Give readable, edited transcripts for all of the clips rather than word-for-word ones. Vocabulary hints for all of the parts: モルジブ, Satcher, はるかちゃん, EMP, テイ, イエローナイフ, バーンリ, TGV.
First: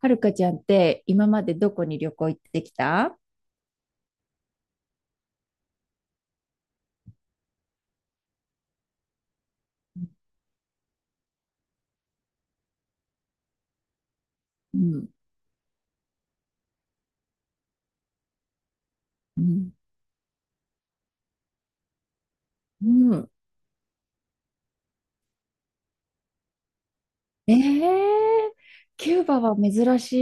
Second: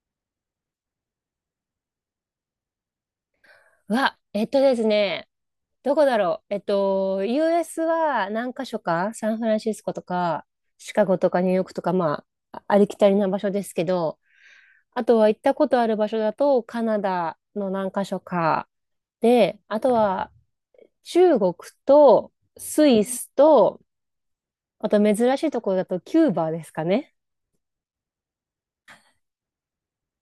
はるかちゃんって今までどこに旅行行ってきた？わ、えっとですね、どこだろう。US は何か所か、サンフランシスコとか、シカゴとかニューヨークとか、まあ、ありきたりな場所ですけど、うあん、とは行ったことある場所だと、カナダの何か所か、うで、ん、あとは中国とスうイスん。と、あと珍しいところだとキューバですかね。ええ、キューバは珍し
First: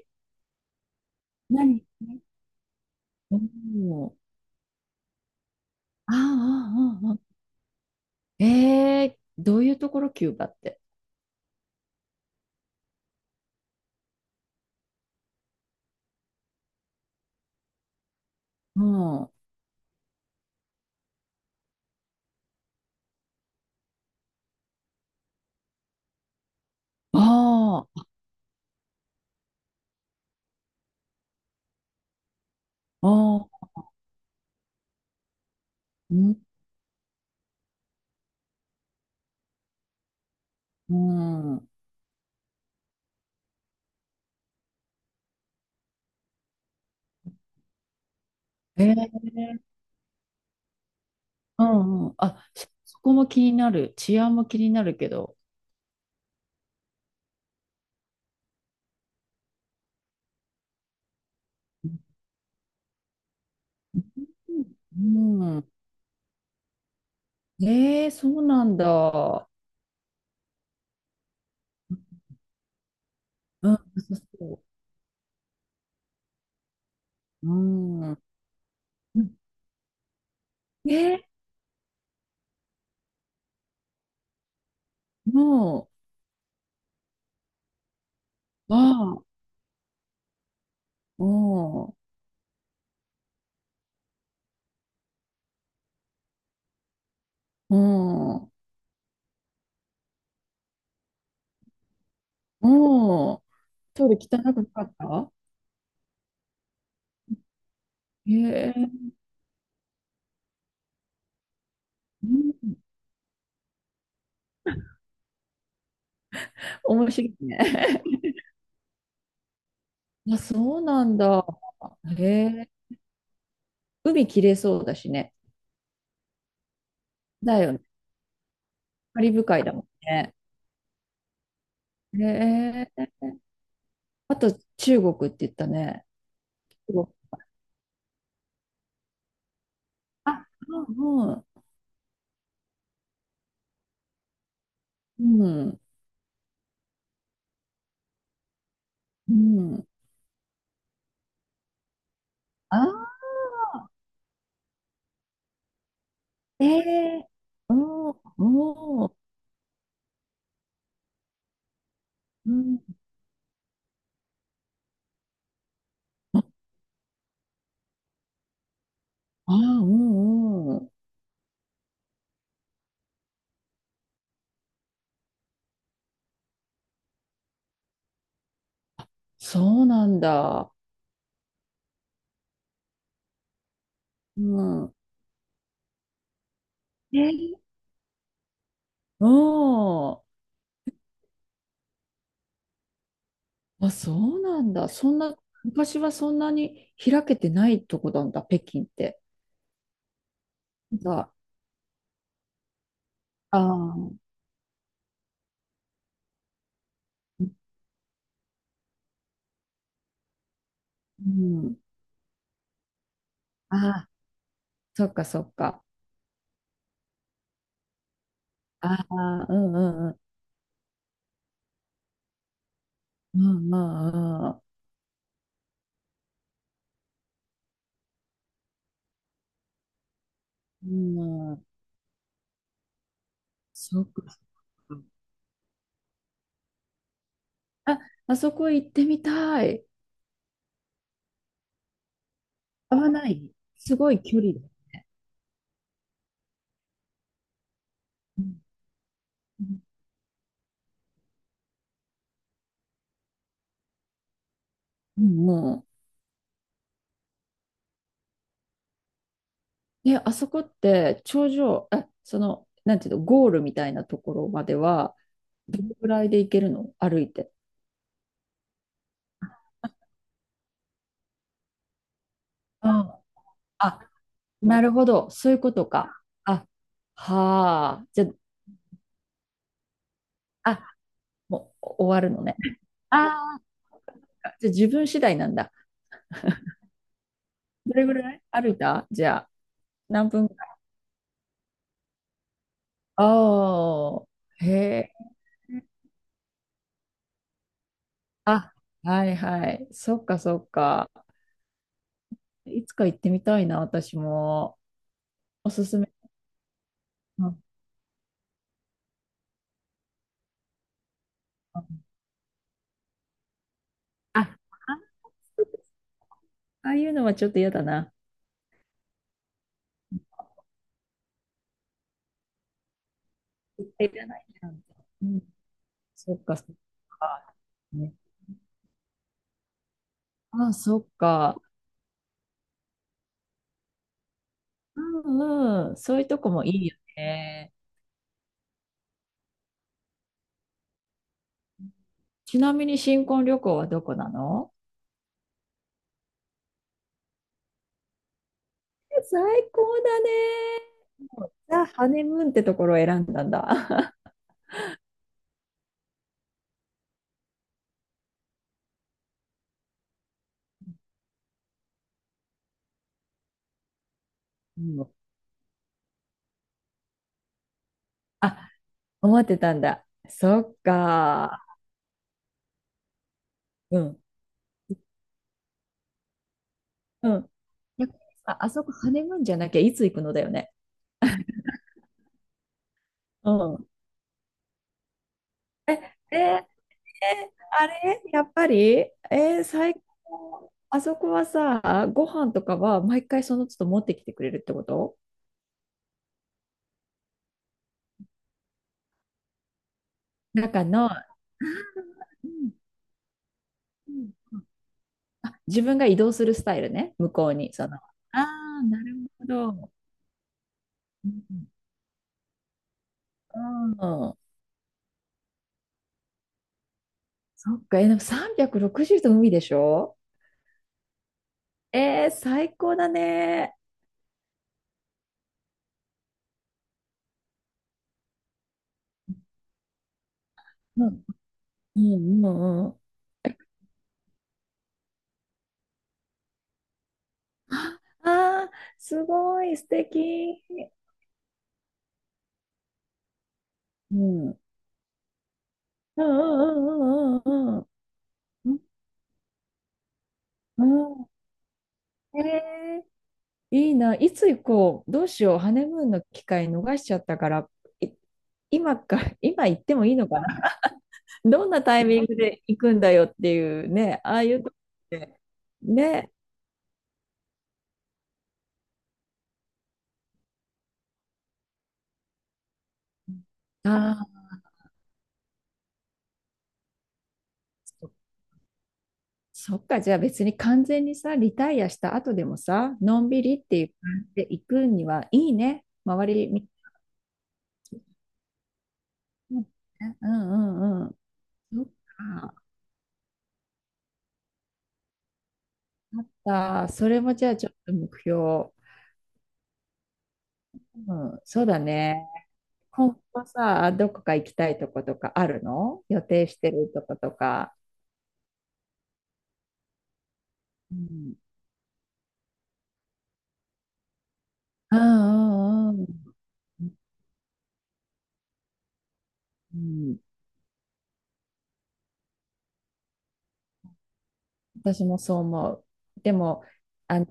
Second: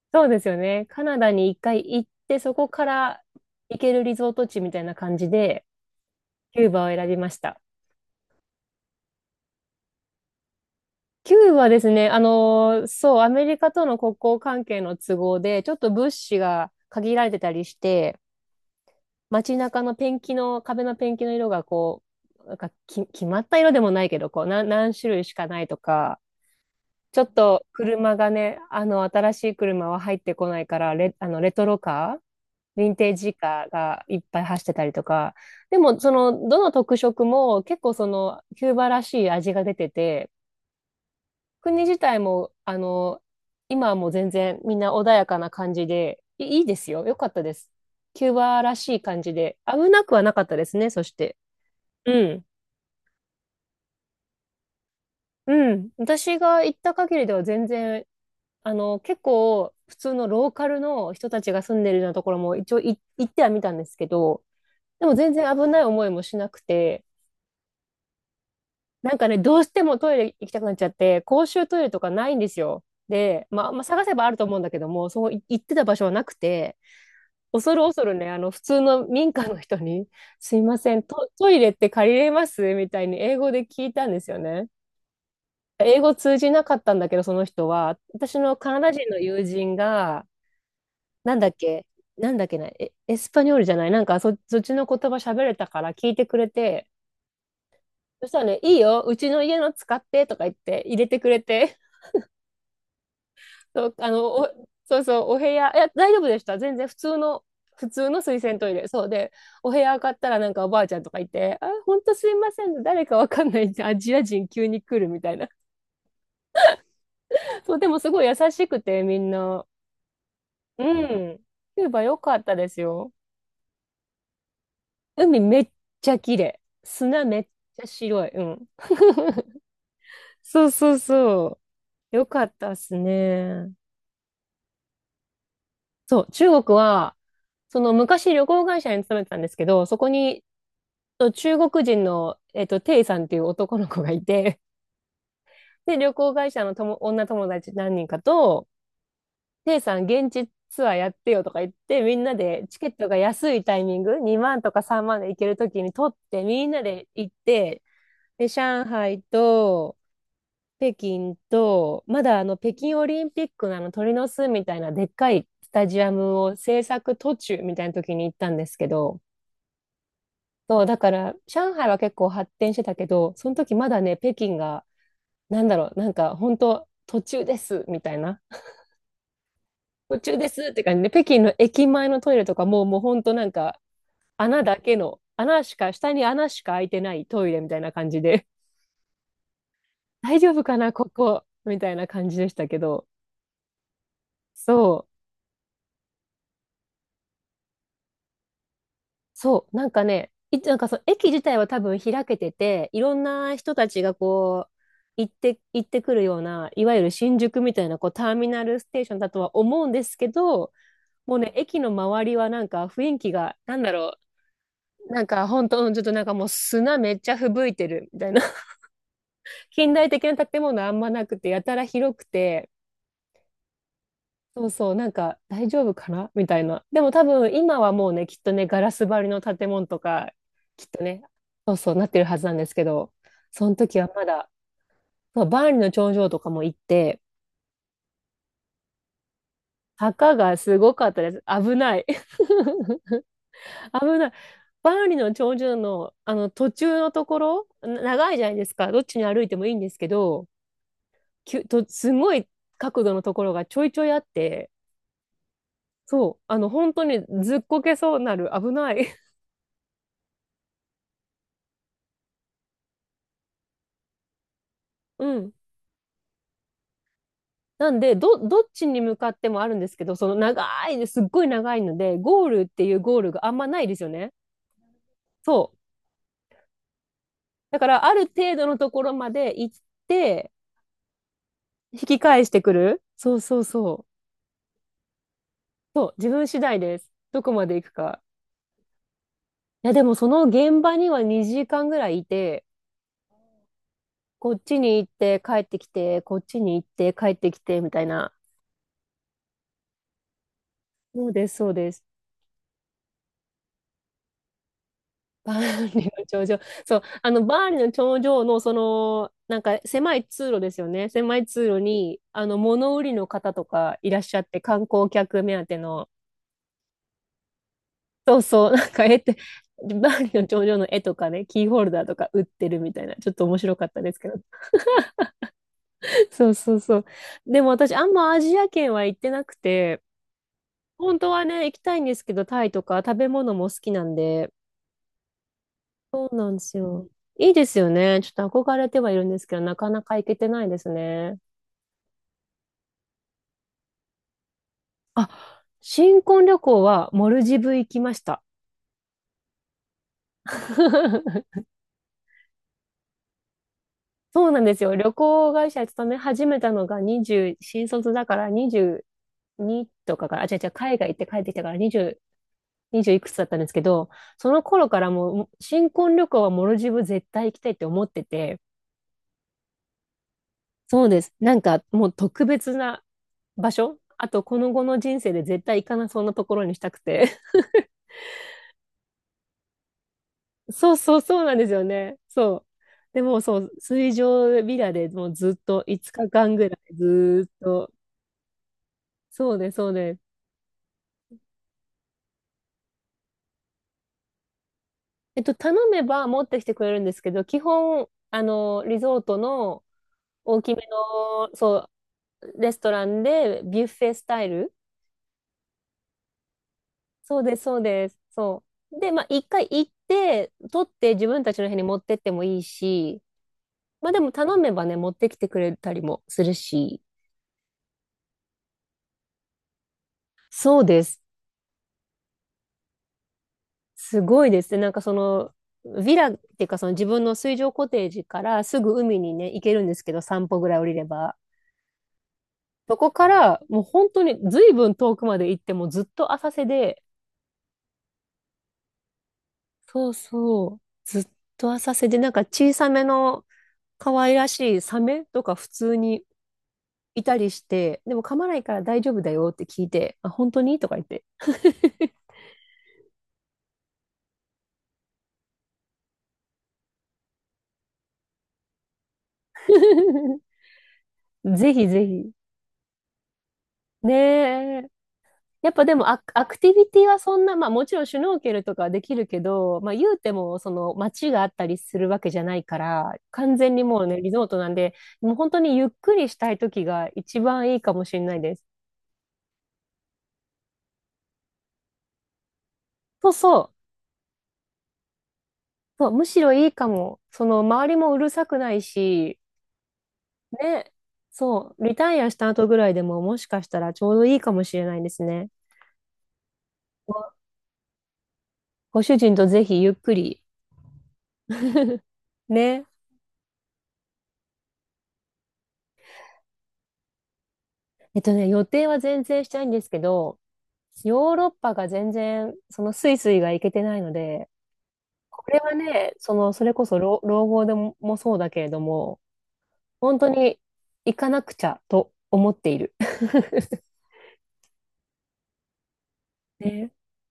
い。そうですよね。カナダに一回何？行って、そこからお、行けるリお、ゾート地みたいな感じで、ああ、キューバをあ選あ、あびまあ。した。ええ、どういうところキューバって？キューはですね、そう、アメリカとの国交関係の都合で、ちょっと物資が限られてたりして、うん。あ街中のペンキの、壁のペンキの色がこう、なんかき、決まった色でもないけど、こう、何種類しかないとか、ちょっとあ、あ車がね、あの、新しい車は入ってこないから、レ、あの、レトロカー、ヴィンテージカあ、ーがいっぱい走ってたりとか、でも、そうん、の、どの特色も結構その、キューバらしい味が出てて、うん。国自体も、あの、今はもう全然みんな穏やかな感じで、いいですよ。よかったです。キューバらえしい感じで、え、危なくはなかったですね、そして。うんううん。あ、ん。そこも気になる。治安も気になるけど。うん。私が行った限りでは全然、あの、結構普通のローカルの人たちが住んうでるようなところも一応行ってはみたんですけん。ど、でも全う然ん、危ない思いもしなくて、ええ、そうなんなんかね、だ。どうしてもトイレ行きたくなっちゃって、公衆トイレとかうないんですよ。で、まん、あ、そまあ、探せうばあるとそ思うんだう、けども、そこ行ってた場所はなくて、う恐る恐ん。るうね、あの、普通のん、民家の人に、すいませね、ん、トイレって借りれますみたいに英語で聞いたんですよね。も英語通じなかったんだけど、その人は、私のカう、ナダ人あのあ、友人が、なんだっけ、もなんだっけな、エスパニョールじゃない、なんかそっちの言葉喋れたから聞いてくれて、う、そしたらもね、いいよ、うちの家の使ってとか言って入れてくれて、う、もう、そう、トあイレの、汚くなかっそうそう、た？お部屋、いや、大丈夫でした。全然普通の、普通のへ水洗トイレ。そえ、うで、お部屋上がったらなんかおばあちゃんとかいて、あ、ほんとうすいませんん、ね、誰かわかんないアジア人急に来るみたいな。面白い そう、でもね。すごい優しくて、みんな。あ、そううなんん。だ。キューバ良へかったでえ、すよ。海きれいそうだしね。海めっちゃ綺麗。砂めっだよね。ちゃ白い。うん。カリブ 海だもんね。そうそうそう。へよかったっすえ、ね。あと中国って言ったね。そう、中国中国。は、その昔旅行会社に勤めてたんですけど、そこにあ、とうん、中国人の、えっと、テイさんっていう男の子がいて、うん、うん。で、旅行会社の女友達何人かと、うテイん、さん現地ツアーやってよとか言って、みんなでチケットあが安いタイミング、2万とか3万で行けるときに取って、みー、えんなでえ、行っうて、ん、うで、上ん、う海と、北京と、まだあの北ん、京オリンピックのあの鳥の巣みたいなでっかいスタジアムを制作途中みたいな時に行ったんですけど、あー、うん、うそう、ん。だから上海は結構発展してたけど、その時まだね、北京がなんだろう、なんか本当途中ですみたいな。そうなん途中ですだ。って感じで、北京の駅前のトイレとかもう、もう本当なんかう穴だん。けの、穴しか、下に穴しか開いてなえ、いトイレみたいな感じで、う ん、大丈夫かな、ここみたいな感じでしたけど、あ、そうなんだ。そう、そんな、昔はそんなに開けてないとこなんだ、北京って。そう、なんかね、なんかそなんの駅か、自体は多分開けてて、いろんなあ人たちがあ、こう、行ってくるような、いわゆる新宿みたいなこうターミナルステーションだとは思うんですけど、うもうね、ん。駅の周りはなんか雰囲気が、なあんだあ、ろそう、っなかんそかっ本か。当、ちょっとなんかもう砂めっちゃ吹雪いてるみたいな。ああ、うんう近ん代うん。的な建物あんまなくて、やたら広くて、うんうんうそうそう、なんか大丈夫かなみたいな。でも多分今はもうね、きっとね、ガラス張りの建物とか、きっとね、ん。うん、そうそうなってるはずなんですけど、その時そっはまか。だ、そうバーンリの頂上とかも行って、あ、あそこ行ってみたい。坂がすごかったです。危ない。合 わない。す危ごいない。距離だ。バーンリの頂上の、あの途中のところ、長いうじゃないんですか。どっちに歩いてもいいんですけど、きゅとすごい角度のところがちょいちょいあって、うんうん、そう、あの本当にずっこけそうなる、危ない。 ね、あそこって頂上、え、その、なんていうの、ゴールみたいなところまでは、うん。どのぐらいで行けるの歩いて？なんでどどっちに向かってもあるんですけど、その長いです、っごい長いので、ゴールっていうゴあ、ールがあんまないであ、すよね。なるほど。そうそいうう、ことか。あ、だかはらあ。あじゃるあ、程度のところまで行ってあ、もう引き終わるの返しね。てくる。そうあそあ、うそう。じゃあ自分次第なんだ。そう、自分次第です、どこまで行くどれぐか。らい歩いたじゃあ、いや、でもそ何の分ぐらい？現場には2時間ぐらいいて、あこっあ、へちに行っえ。て帰ってきて、こっちに行って帰ってきてみたいな。あ、はいはい。そっかそっか。そうです、そうです。いつか行ってみたいな、私も。バおすーンすリめ？の頂上。そう、あうの、んバうーンリの頂上の、その、なんか狭い通路ですよね。狭い通路ん、に、あの、物売りの方とかいらっしゃっあ、て、観光客目当ての、ああいうのはちょっと嫌だな。そうそう、なんか絵って、バーンリの頂上の絵とかね、キーホルダーとか売ってるみたいな、ちょっと面白か絶った対でいすらけど。ないな。うん。そっそうか、そっそうそう。か。でも私、あんね、まアジア圏は行ってなくて、ああ、そっ本当はか。ね、行きたいんですけど、タイとか食べ物も好きなんで、うんうん。そういうそうとなこんでもいすいよよ。いいでね。すよね。ちょっと憧れてはいるんですけど、なかなか行けてないですね。ちなみに新婚旅行はどこなの？あ、新婚旅行はモルジブ行きました。え、最高だね。もう ザ・ハネムーンってところを選んだんだ。そうなんですよ。旅行会社勤め始めたのが20、新卒だから22とかから、あ、違う、海外行って帰ってきたから20いくつだったんですけど、その 頃かうらん。もう新婚旅行はモルジブ絶対行きたいって思ってて、あ、思ってたんだ。そっそうです。なか。んかもう特別な場う所、ん。あと、この後の人生で絶対行かなそうなところにしたくうて。ん。逆にさ、あそこハネムーンじゃなきゃいつ行くのだよね。そうなんですよね。そう。でもうそう、ん。水上ビラでもうずっと5日間ぐらえ、いずーっあと。れやっぱり、えそうーね、そう最ね。高。あそこはさ、ご飯とかは毎回その都度持ってきてくれるってこと？えっと、頼めば持ってきてくれるんですけど、基本、あの、リゾートの大きめ中の、の、そうう、レんストランでビュッフうェスんタイうん、ル。あ、自分が移動するスタイルね、向そうこうです、に。そうその、あです。そあ、なう。で、るまあ、一ほ回行ど。って、取って自分たちの部屋にう持ってってもいいし、ん、まあでうもん、頼めばね、持ってきてくれたりもするし。そっか、え、でも360度海でしょ？そうです。えー、最高だね。すごいですね。なんかその、ヴィラっていうかその自分の水上コテージからすぐ海にね、行けるんですけど、散歩ぐらい降りれうん、ば。うん、うん、うそん。こからもう本当に随分遠くまで行ってもずっと浅瀬で、ああー、すごい、素そう敵。そう、ずっと浅瀬で、なんか小さめのう可愛らん、うん、しいサメとか普通うにいたん、うん、りうしん、うん。て、でも噛まないうかんら大丈夫だよって聞いて、あ、本当にうとか言って。ん。えー、いいな。いつ行こう。どうしよう。ハネムーンの機会逃しちゃったから、い今か、今行ってもいいのかな。どんぜなひタぜイミンひ。グで行くんだよっていうねね、ああいうとこえ。ってやっぱでもね。アクティビティはそんな、まあもちろんシュノーケルとかはできるけど、まあ言うてもその街があったりするわけじゃないから、完全にあもうね、リゾあ、ートなんで、もう本当にゆっくりしたい時が一番いいかもそしれないです。そっか。じゃあ別に完全にさ、リタイアした後でもさ、のそんうびりそっう、ていう感じで行くにはいいね。そう、む周しりろ見、いいかも。その周りもうるさくないし、うんうね、んうん。そそう、っリタイアしたか。後ぐらいでももしかしたらちょうどいいかもしれないですね。あった。それごもじゃあちょっと目標。ご主人とぜひゆっくり。うん、そうだ ね。ね。今後さ、どこか行きたいとことかあるの、予定してるとことか？えっとね、予定は全然したいんですけど、うヨん。ーロッパが全然、そのスイスが行けてないので、うこれはんうんね、その、それうこん。そ老後でも、そうだけれども、うん、本当に行かなくちゃと思っている。私もそう思う。でも、ね、あの、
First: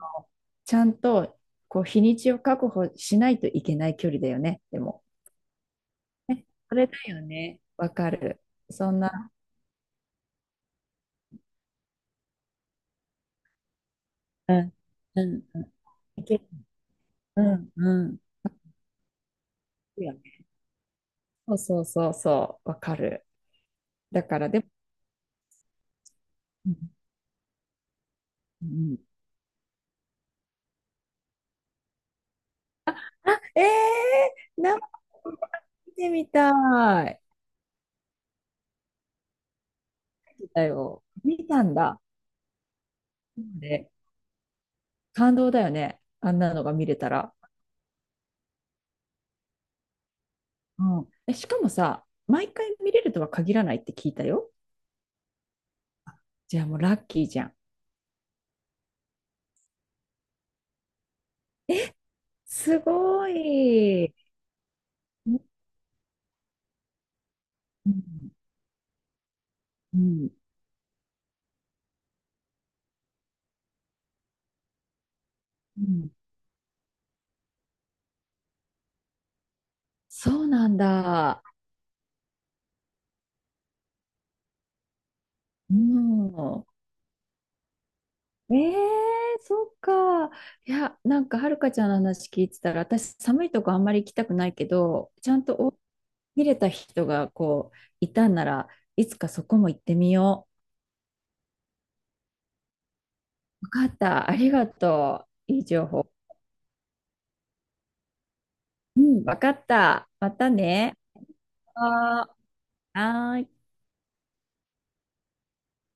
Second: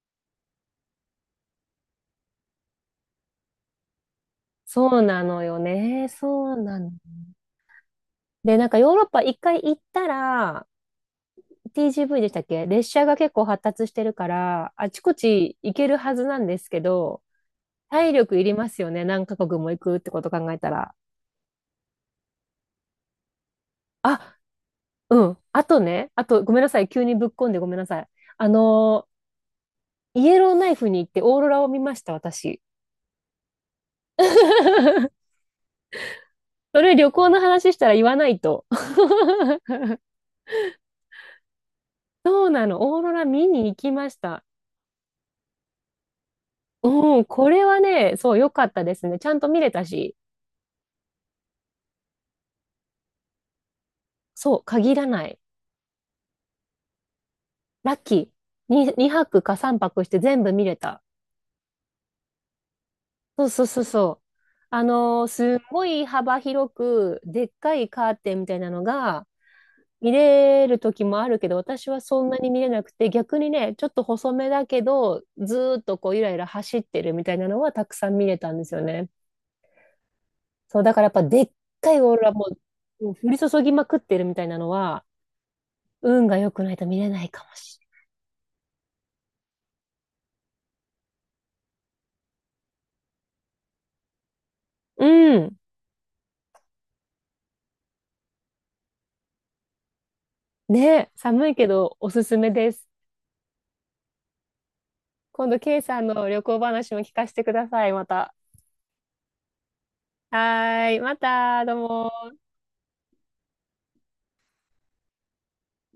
ちゃんと、こう、日にちを確保しないといけない距離だよね。でそうも、なのよね。そうそなれの。だよね。わかる。で、なんかヨそーんロッパな、一回行ったら、TGV でしたっけ、列車が結構発達してるかうら、ん、あちこうん、ちうん。行けるはいずけなる。んですけど、うん、う体ん。力いりますよね。何カ国も行くっいいてよことね。考えたら。そうそうそうそう、わかる。だあ、から、でも、うん。あとね、ごめんなうん、さい。急にぶっこんでごめんなさい。あうん、のー、イエローナイフに行ってオーロラを見ました、私。ええー、なんか 見てみそれた旅い。行の話したら言わないと。だよ。見たんだ。そうなの。オーロラ見に行で、きました。感動だよね、あんなのが見れたうん、ら。これはね、そう、良かったですね。ちゃんと見れたし。うん。え、しかもさ、毎回見れるとは限らないって聞いたよ。そう、限らない。じゃあもうラッキーじゃん。ラッキー。に2泊か3泊して全部見れた。すごそうそうそうそい。う。あのーうん。すんごい幅広く、でっかいカーテンみたいなのが、う見ん。れる時もあるけど、私はそんなに見れなくて、逆にね、ちょっと細めだけど、ずーうっとこん、う、ゆらゆら走ってるみたいなのはたくさん見れたんですよね。そうなんそう、だからやっぱでだ。っかいオーロラも、うん、降り注ぎまくってるみたいなのは、う運が良ん。くないと見れないかもしええ、そっか。いや、なんかはるかちゃんの話聞いてたら、私寒いとこあんまり行きたくないけど、ちゃれんない。うん。とお見れた人がこういたんならいつかそこも行ってみよね、寒いけどおすすめです。う。わかった。ありがと今う。度、いいケイ情さん報。の旅行話も聞かせてください、また。うん、わかった。またはーね。い、また、どうも。あー、はーい。